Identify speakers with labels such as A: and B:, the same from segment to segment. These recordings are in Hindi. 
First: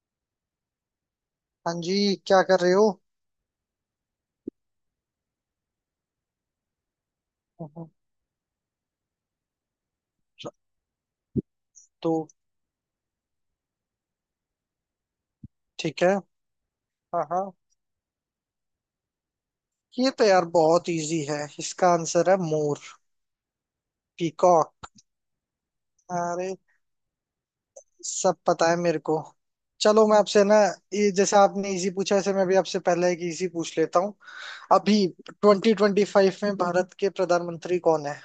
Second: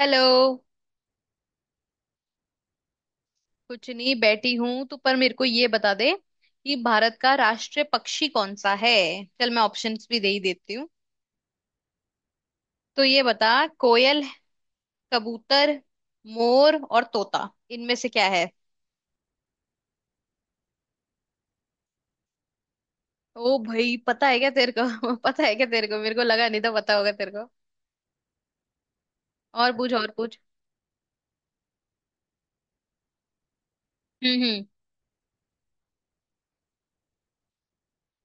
A: हेलो।
B: हाँ जी, क्या कर रहे हो।
A: कुछ नहीं, बैठी हूं। तू पर मेरे को ये बता दे कि भारत का राष्ट्रीय
B: हम्म।
A: पक्षी कौन सा है। चल मैं ऑप्शंस भी दे ही देती हूँ।
B: तो
A: तो ये बता, कोयल, कबूतर,
B: ठीक है।
A: मोर और
B: हाँ
A: तोता,
B: हाँ,
A: इनमें से क्या है।
B: ये तो यार बहुत इजी है, इसका आंसर है मोर।
A: ओ भाई, पता है क्या तेरे
B: पीकॉक।
A: को पता है क्या तेरे को। मेरे को लगा
B: अरे,
A: नहीं था पता होगा तेरे को।
B: सब पता है मेरे को।
A: और पूछ,
B: चलो
A: और
B: मैं
A: पूछ।
B: आपसे ना, ये जैसे आपने इजी पूछा, ऐसे मैं भी आपसे पहले एक इजी पूछ लेता हूँ।
A: हम्म हम्म
B: अभी 2025 में भारत के प्रधानमंत्री कौन है।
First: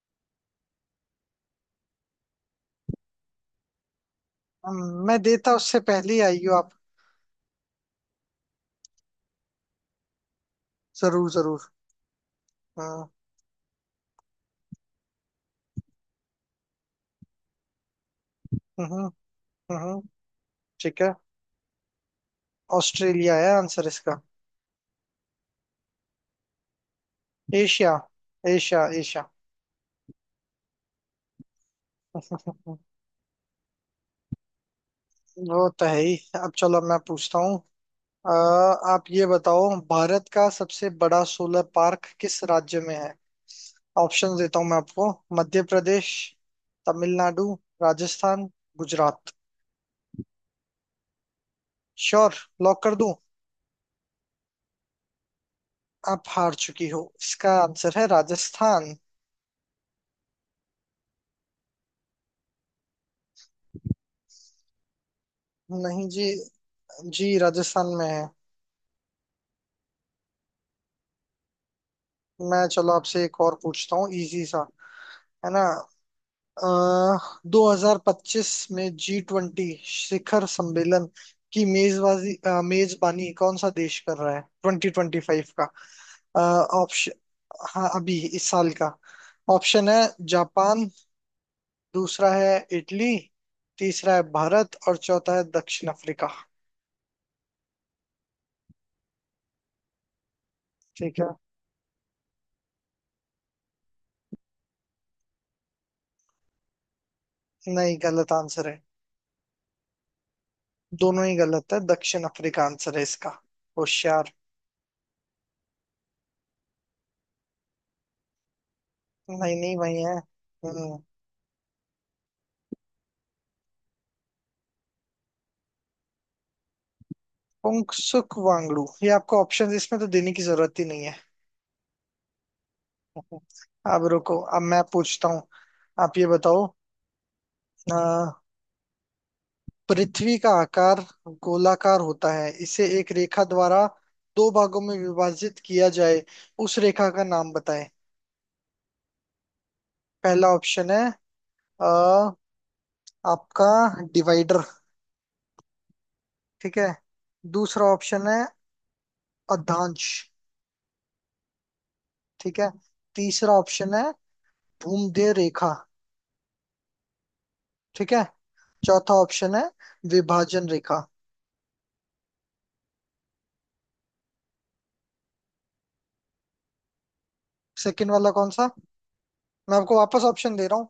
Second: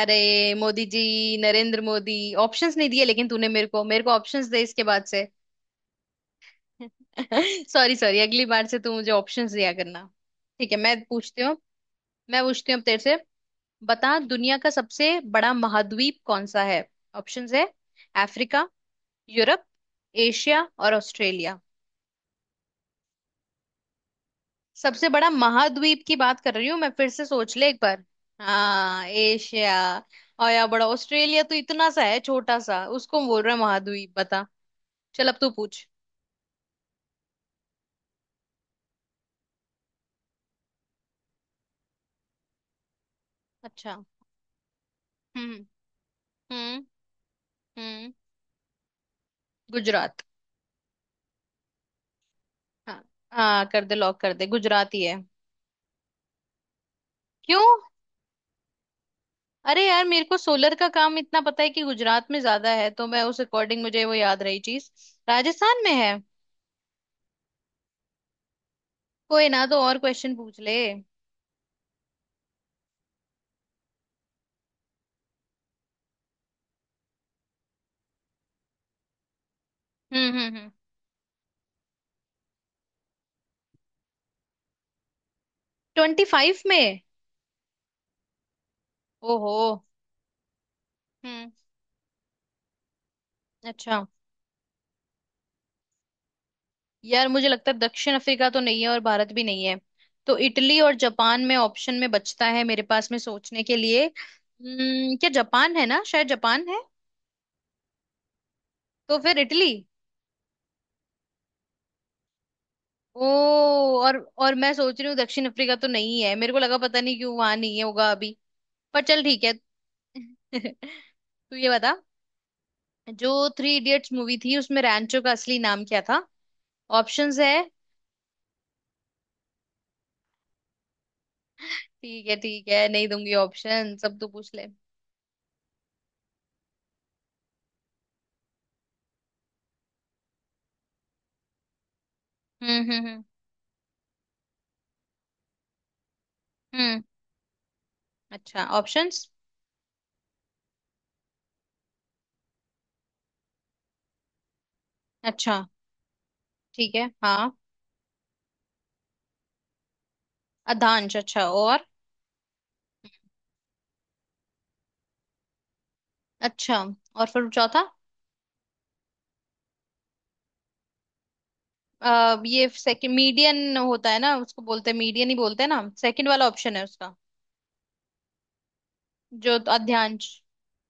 A: अरे मोदी जी, नरेंद्र मोदी। ऑप्शंस नहीं दिए लेकिन तूने मेरे को ऑप्शंस दे इसके बाद
B: मैं
A: से।
B: देता उससे पहले ही आई हो आप।
A: सॉरी सॉरी, अगली बार से तू मुझे ऑप्शंस दिया करना। ठीक है, मैं
B: जरूर
A: पूछती हूँ।
B: जरूर।
A: मैं पूछती हूँ अब तेरे
B: हाँ,
A: से। बता, दुनिया का सबसे बड़ा महाद्वीप कौन सा है। ऑप्शंस है, अफ्रीका,
B: हम्म,
A: यूरोप,
B: हम्म,
A: एशिया और
B: ठीक है।
A: ऑस्ट्रेलिया।
B: ऑस्ट्रेलिया है आंसर इसका।
A: सबसे बड़ा महाद्वीप की बात कर रही हूँ मैं, फिर से सोच ले एक
B: एशिया
A: बार।
B: एशिया
A: हाँ,
B: एशिया।
A: एशिया। और या बड़ा ऑस्ट्रेलिया तो इतना सा है, छोटा सा, उसको बोल रहा है महाद्वीप। बता, चल अब तू
B: वो तो
A: पूछ।
B: है ही। अब चलो मैं पूछता हूँ। अ, आप ये बताओ, भारत का सबसे बड़ा सोलर पार्क किस राज्य में है।
A: अच्छा।
B: ऑप्शन देता हूँ मैं आपको।
A: हम्म
B: मध्य प्रदेश,
A: हम्म
B: तमिलनाडु,
A: हम्म
B: राजस्थान, गुजरात।
A: गुजरात
B: श्योर। लॉक कर
A: हाँ।
B: दूं।
A: हाँ, कर दे, लॉक कर दे, गुजराती है।
B: आप हार चुकी हो, इसका
A: क्यों?
B: आंसर है राजस्थान।
A: अरे यार, मेरे को सोलर का काम इतना पता है कि गुजरात में ज्यादा है, तो मैं उस अकॉर्डिंग, मुझे वो याद रही चीज। राजस्थान में
B: नहीं
A: है?
B: जी। जी राजस्थान में है।
A: कोई ना, तो और क्वेश्चन पूछ ले।
B: मैं चलो आपसे एक और पूछता हूँ, इजी सा, है ना। 2025 में जी ट्वेंटी
A: हम्म
B: शिखर
A: हम्म हम्म
B: सम्मेलन की मेजबानी कौन सा देश कर रहा है, 2025 का।
A: ट्वेंटी फाइव में?
B: ऑप्शन। हाँ अभी इस साल का।
A: ओहो।
B: ऑप्शन है जापान,
A: हम्म।
B: दूसरा है इटली,
A: अच्छा।
B: तीसरा है भारत और चौथा है दक्षिण अफ्रीका।
A: यार, मुझे लगता है दक्षिण अफ्रीका तो नहीं है और भारत भी नहीं है। तो इटली और
B: ठीक है।
A: जापान में ऑप्शन में बचता है मेरे पास में सोचने के लिए। हम्म, क्या जापान है ना, शायद जापान है।
B: नहीं, गलत आंसर है।
A: तो फिर इटली।
B: दोनों ही गलत है, दक्षिण अफ्रीका आंसर है
A: ओ।
B: इसका। होशियार।
A: और मैं सोच रही हूँ दक्षिण अफ्रीका तो नहीं है, मेरे को लगा, पता नहीं क्यों, वहां नहीं है होगा अभी। पर चल ठीक है।
B: नहीं नहीं, वही है। हम्म,
A: तू ये बता, जो थ्री इडियट्स मूवी थी उसमें रैंचो का असली नाम क्या था। ऑप्शंस है।
B: पुंगसुक वांगडू, ये आपको ऑप्शन इसमें तो देने की जरूरत ही नहीं है।
A: ठीक है ठीक है, नहीं दूंगी ऑप्शन,
B: अब
A: सब तो
B: रुको,
A: पूछ
B: अब
A: ले।
B: मैं पूछता हूँ। आप ये बताओ। अ, पृथ्वी का आकार गोलाकार होता है,
A: हम्म
B: इसे
A: हम्म
B: एक
A: हम्म
B: रेखा द्वारा दो भागों में विभाजित किया जाए, उस
A: हम्म,
B: रेखा का नाम बताएं।
A: अच्छा ऑप्शंस।
B: पहला ऑप्शन है अ, आपका डिवाइडर।
A: अच्छा।
B: ठीक है।
A: ठीक है हाँ।
B: दूसरा ऑप्शन है अधांश।
A: अधांश, अच्छा, और?
B: ठीक है। तीसरा ऑप्शन है भूमध्य रेखा।
A: अच्छा, और फिर चौथा?
B: ठीक है। चौथा ऑप्शन है विभाजन रेखा।
A: ये सेकंड, मीडियन होता है ना, उसको बोलते हैं, मीडियन ही बोलते हैं ना, सेकंड वाला ऑप्शन है उसका,
B: सेकंड वाला कौन सा।
A: जो
B: मैं आपको वापस
A: अध्यांश।
B: ऑप्शन दे रहा हूँ।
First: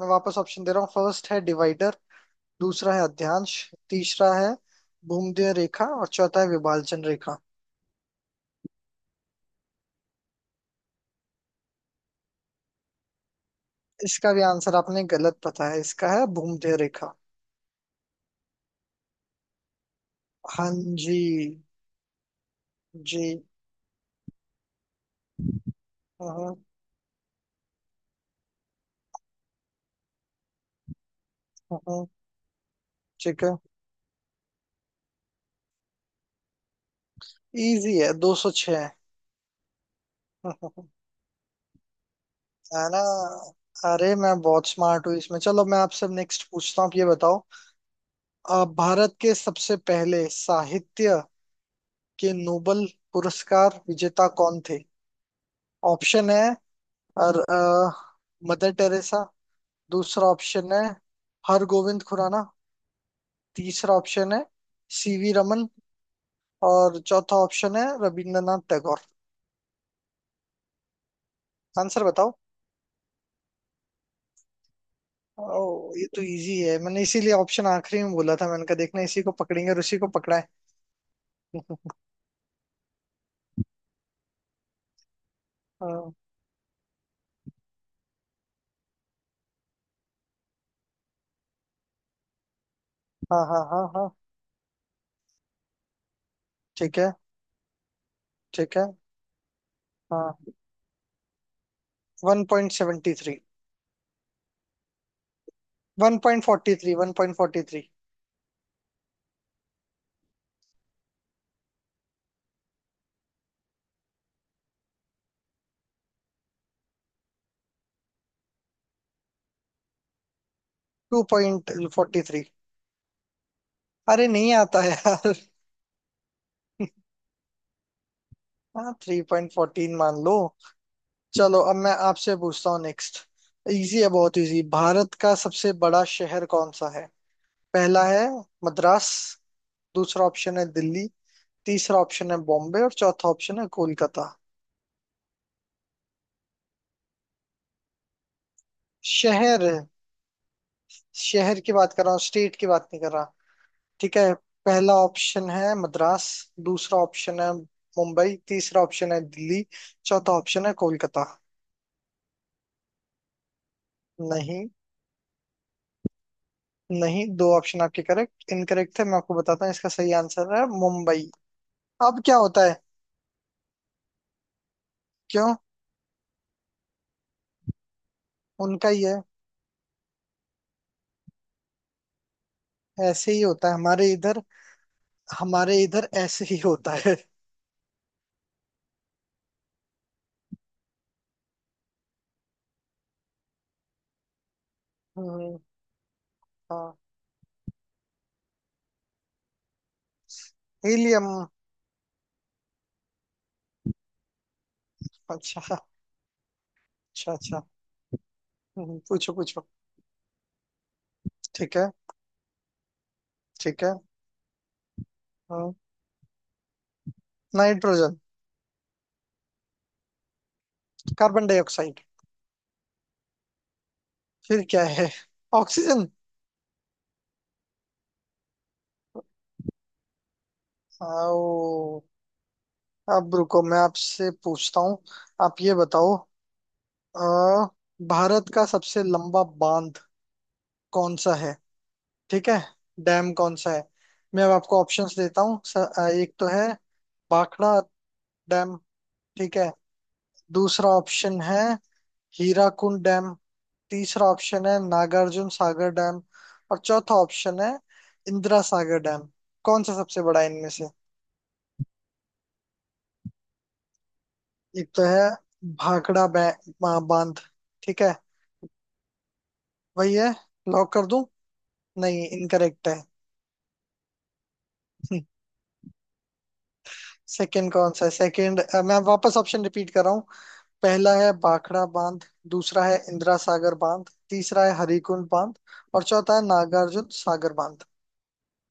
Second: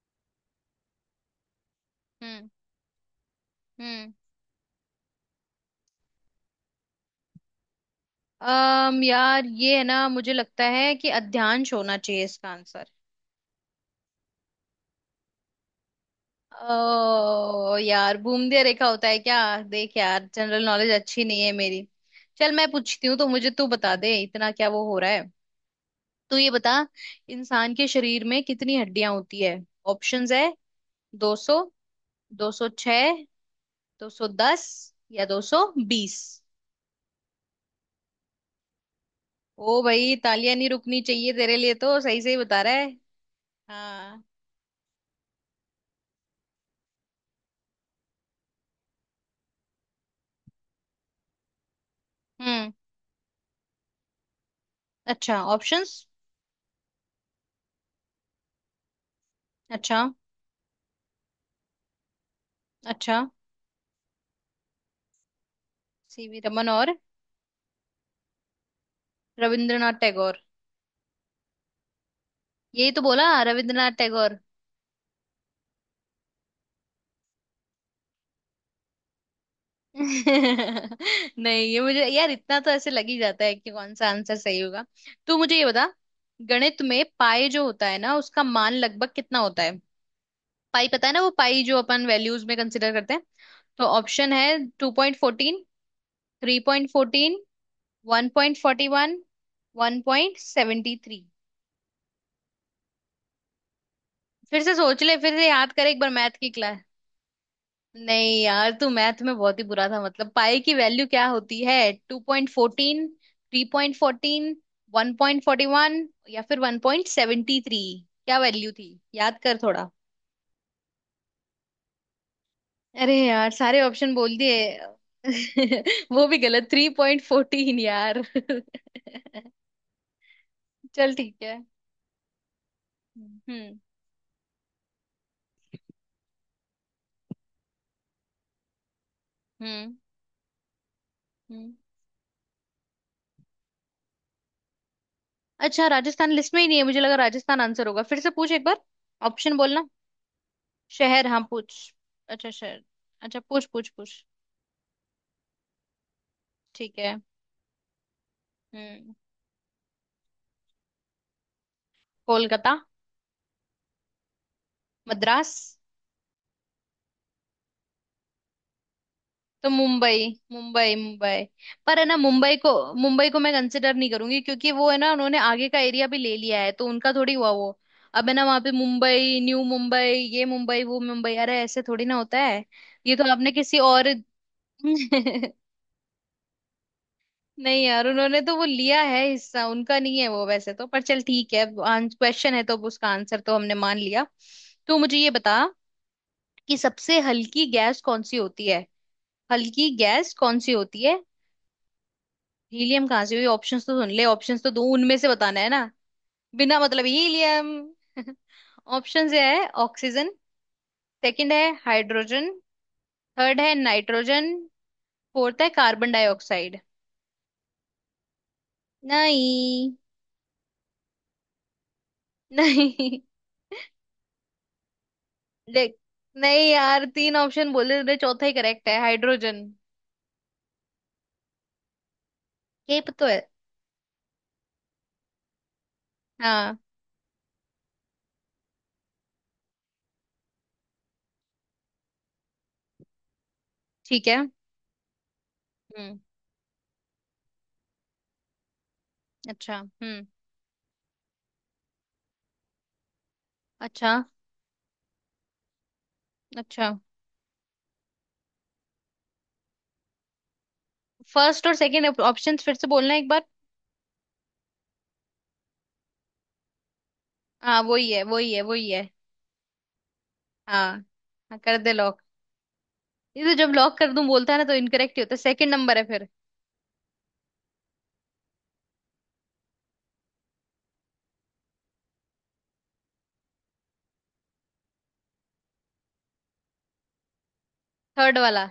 B: मैं वापस ऑप्शन दे रहा हूँ, फर्स्ट है डिवाइडर,
A: हम्म
B: दूसरा है अध्यांश,
A: हम्म
B: तीसरा है भूमध्य रेखा और चौथा है विभाजन रेखा।
A: अम यार, ये है ना, मुझे लगता है कि अध्यांश होना चाहिए इसका आंसर।
B: इसका भी आंसर आपने गलत बताया, इसका है भूमध्य रेखा।
A: ओ यार, भूमध्य रेखा होता है क्या? देख यार, जनरल
B: हाँ।
A: नॉलेज
B: जी।
A: अच्छी नहीं है मेरी। चल, मैं पूछती हूँ तो
B: जी।
A: मुझे तू बता दे, इतना क्या वो हो रहा है। तू ये
B: हम्म,
A: बता, इंसान के शरीर में कितनी हड्डियां होती है। ऑप्शंस है, 200,
B: हम्म,
A: 206,
B: ठीक है,
A: 210 या 220।
B: इजी है, 206 है।
A: ओ भाई, तालियां नहीं रुकनी चाहिए तेरे लिए तो, सही सही बता रहा है।
B: ना। अरे
A: हाँ।
B: मैं बहुत स्मार्ट हूँ इसमें। चलो मैं आपसे नेक्स्ट पूछता हूँ, आप ये बताओ। भारत के सबसे पहले साहित्य के
A: हम्म,
B: नोबल पुरस्कार विजेता कौन थे।
A: अच्छा ऑप्शंस।
B: ऑप्शन है और मदर टेरेसा,
A: अच्छा।
B: दूसरा ऑप्शन है हरगोविंद खुराना,
A: अच्छा,
B: तीसरा ऑप्शन है सीवी रमन
A: सीवी रमन, और?
B: और चौथा ऑप्शन है रविंद्रनाथ टैगोर।
A: रविंद्रनाथ टैगोर।
B: आंसर बताओ।
A: यही तो बोला, रविंद्रनाथ टैगोर।
B: ओ, ये तो इजी है। मैंने इसीलिए ऑप्शन आखिरी में बोला था, मैंने कहा देखना इसी को पकड़ेंगे और उसी को पकड़ा है।
A: नहीं, ये मुझे यार इतना तो ऐसे लग ही जाता है कि कौन सा आंसर सही होगा। तू मुझे ये बता,
B: हाँ
A: गणित में पाई जो होता है ना, उसका मान लगभग कितना होता है। पाई पता है ना, वो पाई जो अपन वैल्यूज में कंसिडर करते हैं।
B: हाँ हाँ हाँ,
A: तो
B: हाँ,
A: ऑप्शन है, two point fourteen, three point
B: ठीक है।
A: फोर्टीन, वन पॉइंट
B: ठीक है।
A: फोर्टी वन, वन
B: हाँ,
A: पॉइंट सेवेंटी थ्री।
B: 1.73।
A: फिर से सोच ले, फिर से याद कर एक बार
B: वन
A: मैथ
B: पॉइंट
A: की
B: फोर्टी
A: क्लास।
B: थ्री 1.43।
A: नहीं यार, तू मैथ में बहुत ही बुरा था। मतलब, पाई की वैल्यू क्या होती है? Two point fourteen, three point fourteen, one point forty one या फिर वन पॉइंट सेवेंटी थ्री, क्या वैल्यू थी, याद कर थोड़ा।
B: 2.43।
A: अरे यार, सारे ऑप्शन
B: अरे
A: बोल
B: नहीं
A: दिए
B: आता है यार।
A: वो भी गलत, थ्री पॉइंट फोर्टीन यार।
B: हाँ, 3.14 मान लो।
A: चल ठीक है।
B: चलो अब मैं आपसे पूछता हूँ नेक्स्ट।
A: हम्म
B: इजी है, बहुत इजी। भारत का सबसे बड़ा शहर कौन सा है। पहला है मद्रास,
A: हम्म
B: दूसरा ऑप्शन है दिल्ली,
A: हम्म
B: तीसरा ऑप्शन है बॉम्बे और चौथा ऑप्शन है कोलकाता।
A: अच्छा राजस्थान लिस्ट में ही नहीं है, मुझे लगा राजस्थान आंसर होगा। फिर से पूछ एक बार। ऑप्शन
B: शहर।
A: बोलना, शहर? हाँ
B: शहर की बात
A: पूछ।
B: कर रहा हूँ,
A: अच्छा,
B: स्टेट की बात
A: शहर।
B: नहीं कर रहा।
A: अच्छा, पूछ पूछ
B: ठीक
A: पूछ।
B: है, पहला ऑप्शन है मद्रास,
A: ठीक
B: दूसरा
A: है।
B: ऑप्शन है मुंबई, तीसरा ऑप्शन
A: हम्म।
B: है दिल्ली, चौथा ऑप्शन है कोलकाता।
A: कोलकाता।
B: नहीं।
A: मद्रास।
B: नहीं, दो ऑप्शन आपके करेक्ट इनकरेक्ट थे, मैं आपको बताता
A: तो
B: हूँ, इसका सही
A: मुंबई,
B: आंसर है
A: मुंबई,
B: मुंबई।
A: मुंबई। पर है ना,
B: अब क्या
A: मुंबई
B: होता
A: को,
B: है।
A: मुंबई को मैं कंसिडर नहीं करूंगी, क्योंकि वो है ना, उन्होंने
B: क्यों।
A: आगे का एरिया भी ले लिया है, तो उनका थोड़ी हुआ वो। अब है ना, वहां पे
B: उनका ही है।
A: मुंबई, न्यू मुंबई, ये मुंबई, वो मुंबई, अरे ऐसे थोड़ी ना होता है। ये तो
B: ऐसे ही
A: आपने
B: होता है
A: किसी
B: हमारे
A: और।
B: इधर। हमारे इधर ऐसे ही होता है।
A: नहीं यार, उन्होंने तो वो लिया है हिस्सा, उनका नहीं है वो वैसे तो। पर चल ठीक है, क्वेश्चन है तो अब उसका आंसर तो हमने मान लिया। तो मुझे ये
B: हम्म,
A: बता कि
B: हाँ,
A: सबसे हल्की गैस कौन सी होती है। हल्की गैस कौन सी होती है।
B: हीलियम।
A: हीलियम कहाँ से हुई, ऑप्शंस तो सुन ले, ऑप्शंस तो दो, उनमें से बताना है
B: अच्छा।
A: ना, बिना मतलब
B: अच्छा। अच्छा।
A: हीलियम। ऑप्शंस
B: पूछो
A: ये
B: पूछो।
A: है, ऑक्सीजन, सेकंड है
B: ठीक है।
A: हाइड्रोजन, थर्ड है
B: ठीक है।
A: नाइट्रोजन, फोर्थ है
B: हाँ,
A: कार्बन डाइऑक्साइड।
B: नाइट्रोजन।
A: नहीं।
B: Carbon dioxide.
A: नहीं।
B: फिर क्या है।
A: देख,
B: ऑक्सीजन।
A: नहीं यार, तीन ऑप्शन बोले थे, चौथा ही करेक्ट है, हाइड्रोजन
B: आओ।
A: ये तो
B: अब
A: है।
B: रुको, मैं आपसे पूछता हूँ। आप ये बताओ।
A: हाँ।
B: अ, भारत का सबसे लंबा बांध कौन सा है। ठीक है, डैम कौन सा है।
A: ठीक
B: मैं
A: है।
B: अब आपको ऑप्शंस देता हूँ।
A: हम्म
B: एक तो है भाखड़ा डैम। ठीक है।
A: अच्छा।
B: दूसरा ऑप्शन है हीराकुंड डैम,
A: अच्छा,
B: तीसरा ऑप्शन है नागार्जुन सागर डैम और
A: अच्छा।
B: चौथा ऑप्शन है इंदिरा सागर डैम। कौन सा सबसे बड़ा है इनमें से।
A: फर्स्ट और सेकंड ऑप्शंस फिर से बोलना एक बार।
B: एक तो है भाखड़ा बांध।
A: हाँ
B: ठीक
A: वही
B: है,
A: है वही है वही है।
B: वही है। लॉक
A: हाँ,
B: कर दूं।
A: हाँ कर दे लॉक।
B: नहीं इनकरेक्ट है।
A: ये तो जब लॉक कर दूं बोलता है ना, तो इनकरेक्ट ही होता है। सेकंड नंबर है फिर।
B: सेकंड कौन सा है सेकंड। मैं वापस ऑप्शन रिपीट कर रहा हूँ। पहला है भाखड़ा बांध, दूसरा है इंदिरा सागर बांध, तीसरा है हरिकुंड बांध और चौथा है नागार्जुन सागर बांध।
A: थर्ड वाला।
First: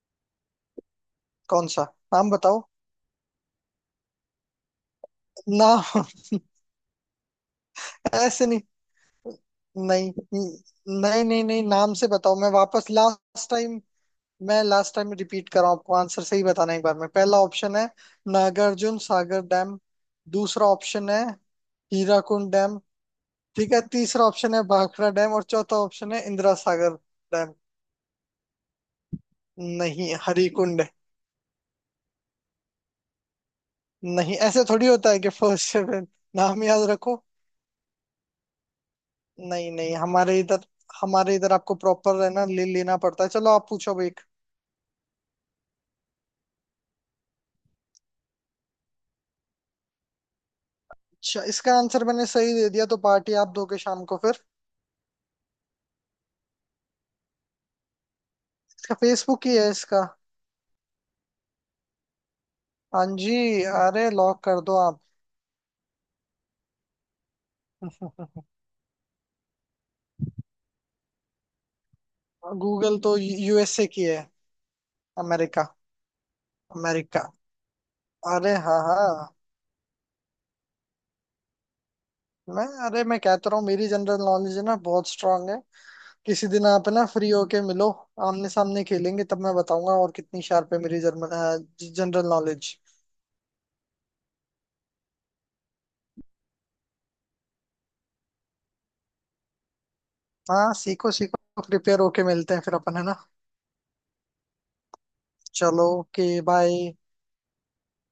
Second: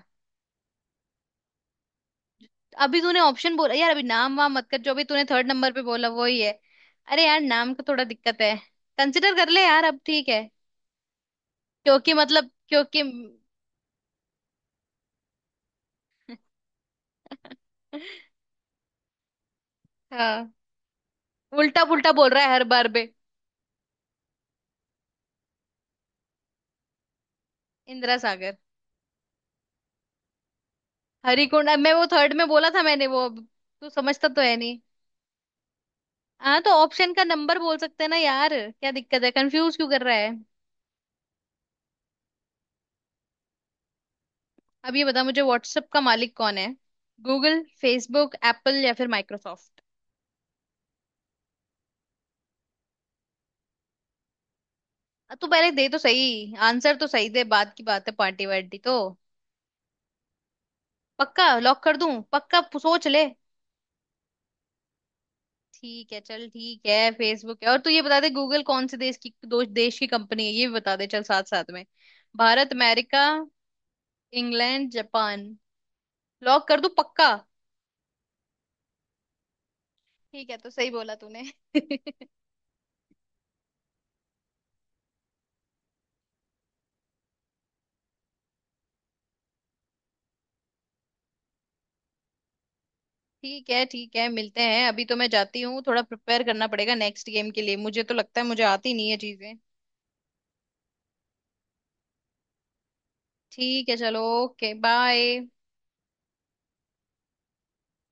B: कौन सा। नाम बताओ।
A: अभी तूने ऑप्शन बोला यार, अभी नाम वाम मत कर, जो अभी तूने थर्ड नंबर पे
B: नाम।
A: बोला वही है। अरे यार, नाम का थोड़ा दिक्कत
B: ऐसे
A: है,
B: नहीं।
A: कंसिडर कर ले यार अब,
B: नहीं
A: ठीक है।
B: नहीं नहीं नहीं, नाम से
A: क्योंकि
B: बताओ, मैं
A: मतलब
B: वापस
A: क्योंकि
B: लास्ट टाइम। मैं लास्ट टाइम रिपीट कर रहा हूँ आपको, आंसर सही बताना है एक बार में। पहला ऑप्शन है नागार्जुन सागर डैम,
A: हाँ
B: दूसरा ऑप्शन है
A: उल्टा पुल्टा बोल रहा
B: हीराकुंड
A: है हर
B: डैम,
A: बार बे।
B: ठीक है, तीसरा ऑप्शन है भाखड़ा डैम और चौथा ऑप्शन है इंदिरा सागर डैम।
A: इंदिरा सागर।
B: नहीं हरिकुंड है।
A: हरिकुंड? अब मैं वो थर्ड में बोला था मैंने, वो अब तू समझता
B: नहीं
A: तो है
B: ऐसे
A: नहीं।
B: थोड़ी होता है कि फर्स्ट सेवन,
A: हाँ,
B: नाम
A: तो
B: याद
A: ऑप्शन
B: रखो।
A: का नंबर बोल सकते हैं ना यार, क्या दिक्कत है,
B: नहीं
A: कंफ्यूज क्यों
B: नहीं,
A: कर रहा है।
B: हमारे इधर, हमारे इधर आपको प्रॉपर है ना, ले लेना पड़ता है। चलो आप पूछो अब एक।
A: अब ये बता मुझे, व्हाट्सएप का मालिक कौन है, गूगल, फेसबुक, एप्पल या फिर माइक्रोसॉफ्ट।
B: अच्छा, इसका आंसर मैंने सही दे दिया तो पार्टी आप दोगे शाम को फिर।
A: तू पहले दे तो सही आंसर, तो सही दे, बाद की बात है पार्टी वार्टी
B: इसका
A: तो।
B: फेसबुक ही है इसका।
A: पक्का? लॉक कर दूं? पक्का
B: हाँ
A: सोच ले।
B: जी, अरे लॉक कर दो आप।
A: ठीक है, चल ठीक है, फेसबुक है। और तू ये बता दे, गूगल कौन से देश की, दो देश की कंपनी है, ये भी बता दे, चल साथ साथ में। भारत,
B: गूगल तो
A: अमेरिका,
B: यूएसए की है।
A: England, Japan.
B: अमेरिका।
A: लॉक कर दूं
B: अमेरिका।
A: पक्का?
B: अरे हाँ हाँ।
A: ठीक है, तो सही बोला तूने।
B: मैं अरे, मैं कहता रहा हूँ मेरी जनरल नॉलेज है ना, बहुत स्ट्रांग है। किसी दिन आप ना फ्री होके मिलो, आमने सामने खेलेंगे, तब मैं बताऊंगा और कितनी शार्प है मेरी जर्मन जनरल नॉलेज।
A: ठीक है ठीक है, मिलते हैं। अभी तो मैं जाती हूँ, थोड़ा प्रिपेयर करना पड़ेगा नेक्स्ट गेम के लिए, मुझे तो लगता है मुझे आती नहीं है चीजें।
B: हाँ सीखो सीखो, प्रिपेयर होके मिलते हैं फिर अपन, है ना।
A: ठीक है, चलो ओके बाय।
B: चलो ओके बाय।